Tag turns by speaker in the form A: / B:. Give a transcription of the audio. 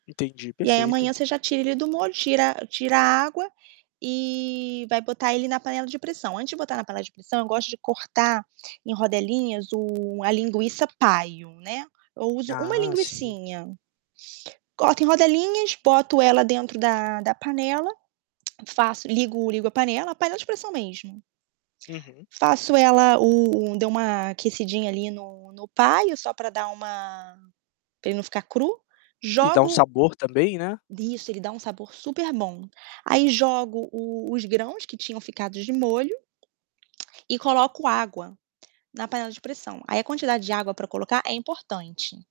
A: Entendi,
B: E aí,
A: perfeito.
B: amanhã, você já tira ele do molho, tira tira a água e vai botar ele na panela de pressão. Antes de botar na panela de pressão, eu gosto de cortar em rodelinhas o a linguiça-paio, né. Eu uso uma
A: Ah, sim.
B: linguicinha, coloco em rodelinhas, boto ela dentro da da panela, faço, ligo ligo a panela, panela de pressão mesmo.
A: Uhum.
B: Faço ela o o dei uma aquecidinha ali no no paio só para dar uma para ele não ficar cru,
A: E dá um
B: jogo
A: sabor, também, né?
B: Isso, ele dá um sabor superbom. Aí jogo o os grãos que tinham ficado de molho e coloco água na panela de pressão, aí a quantidade de água pra colocar é importante.